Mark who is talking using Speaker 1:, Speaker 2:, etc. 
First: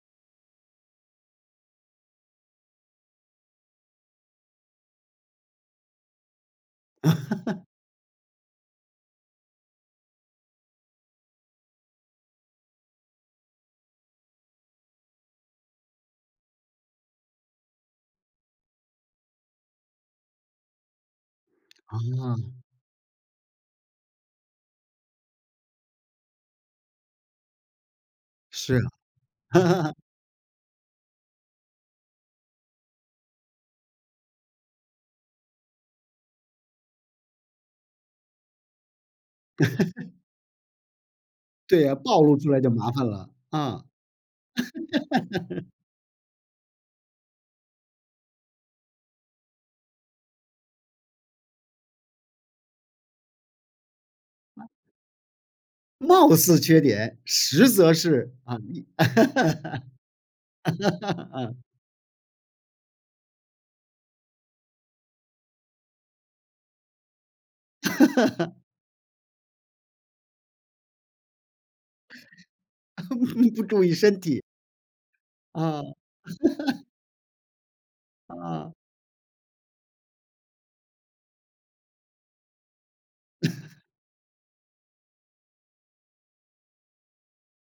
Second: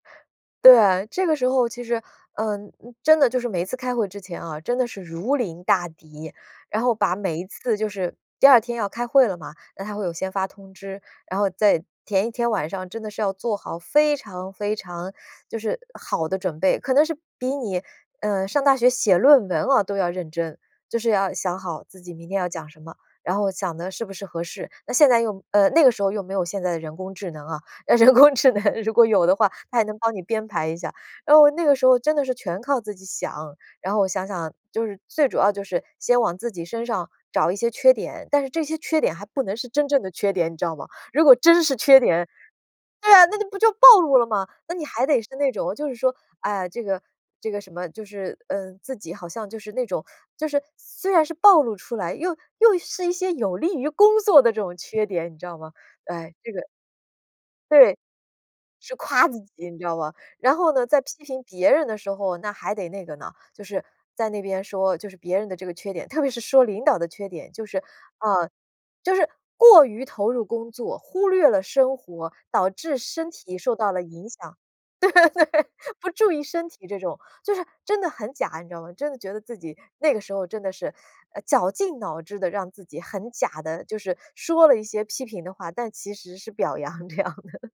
Speaker 1: 对，这个时候其实，嗯，真的就是每次开会之前啊，真的是如临大敌。然后把每一 次就是第2天要开会了嘛，那它会有先发通知，然后在前一天晚上真的是要做好非常非常就是好的准备，可能是比你，嗯，上大学写论文哦都要认真。就是要想好自己明天要
Speaker 2: 嗯。
Speaker 1: 讲什么，然后想的是不是合适。那现在用呃，那个时候又没有现在的人工智能啊，人工智能
Speaker 2: 是啊。
Speaker 1: 如果有的话，它也 能帮你编排一下。然后那个时候真的是全靠自己想。然后我想想，就是最主要的就是先往自己身上找一些缺点，但是这些缺点还不能是真正的 缺点，你知道吗？如果真是
Speaker 2: 对啊，
Speaker 1: 缺
Speaker 2: 暴
Speaker 1: 点
Speaker 2: 露出来就麻烦
Speaker 1: 对啊，
Speaker 2: 了，
Speaker 1: 那你不就
Speaker 2: 啊。
Speaker 1: 暴露了嘛，那你还得是那 种就是说，唉呀，这个这个什么，就是，嗯，自己好像就是那种就是虽然是暴露出来，又又是一些有利于工作的这种缺点，你知道吗？哎，
Speaker 2: 貌
Speaker 1: 这个
Speaker 2: 似缺点，实则
Speaker 1: 对。
Speaker 2: 是，啊
Speaker 1: 是夸自己你知道吧，然后呢，在批评
Speaker 2: 嗯。
Speaker 1: 别人的时候，那还得那个呢，就是在那边说就是别人的这个缺点，特别是说领导的缺点，就是，呃，就是过于投入工作忽略了生活，导致身 体
Speaker 2: 不
Speaker 1: 受
Speaker 2: 注
Speaker 1: 到
Speaker 2: 意
Speaker 1: 了
Speaker 2: 身
Speaker 1: 影
Speaker 2: 体。
Speaker 1: 响。对，
Speaker 2: 嗯。
Speaker 1: 不注意身 体这种，就是真的很假你知
Speaker 2: 嗯。
Speaker 1: 道吗，真的觉得自己那个时候真的是，呃，绞尽脑汁地让自己很假 地就是说了一些批评的话，但其实是表扬这样的。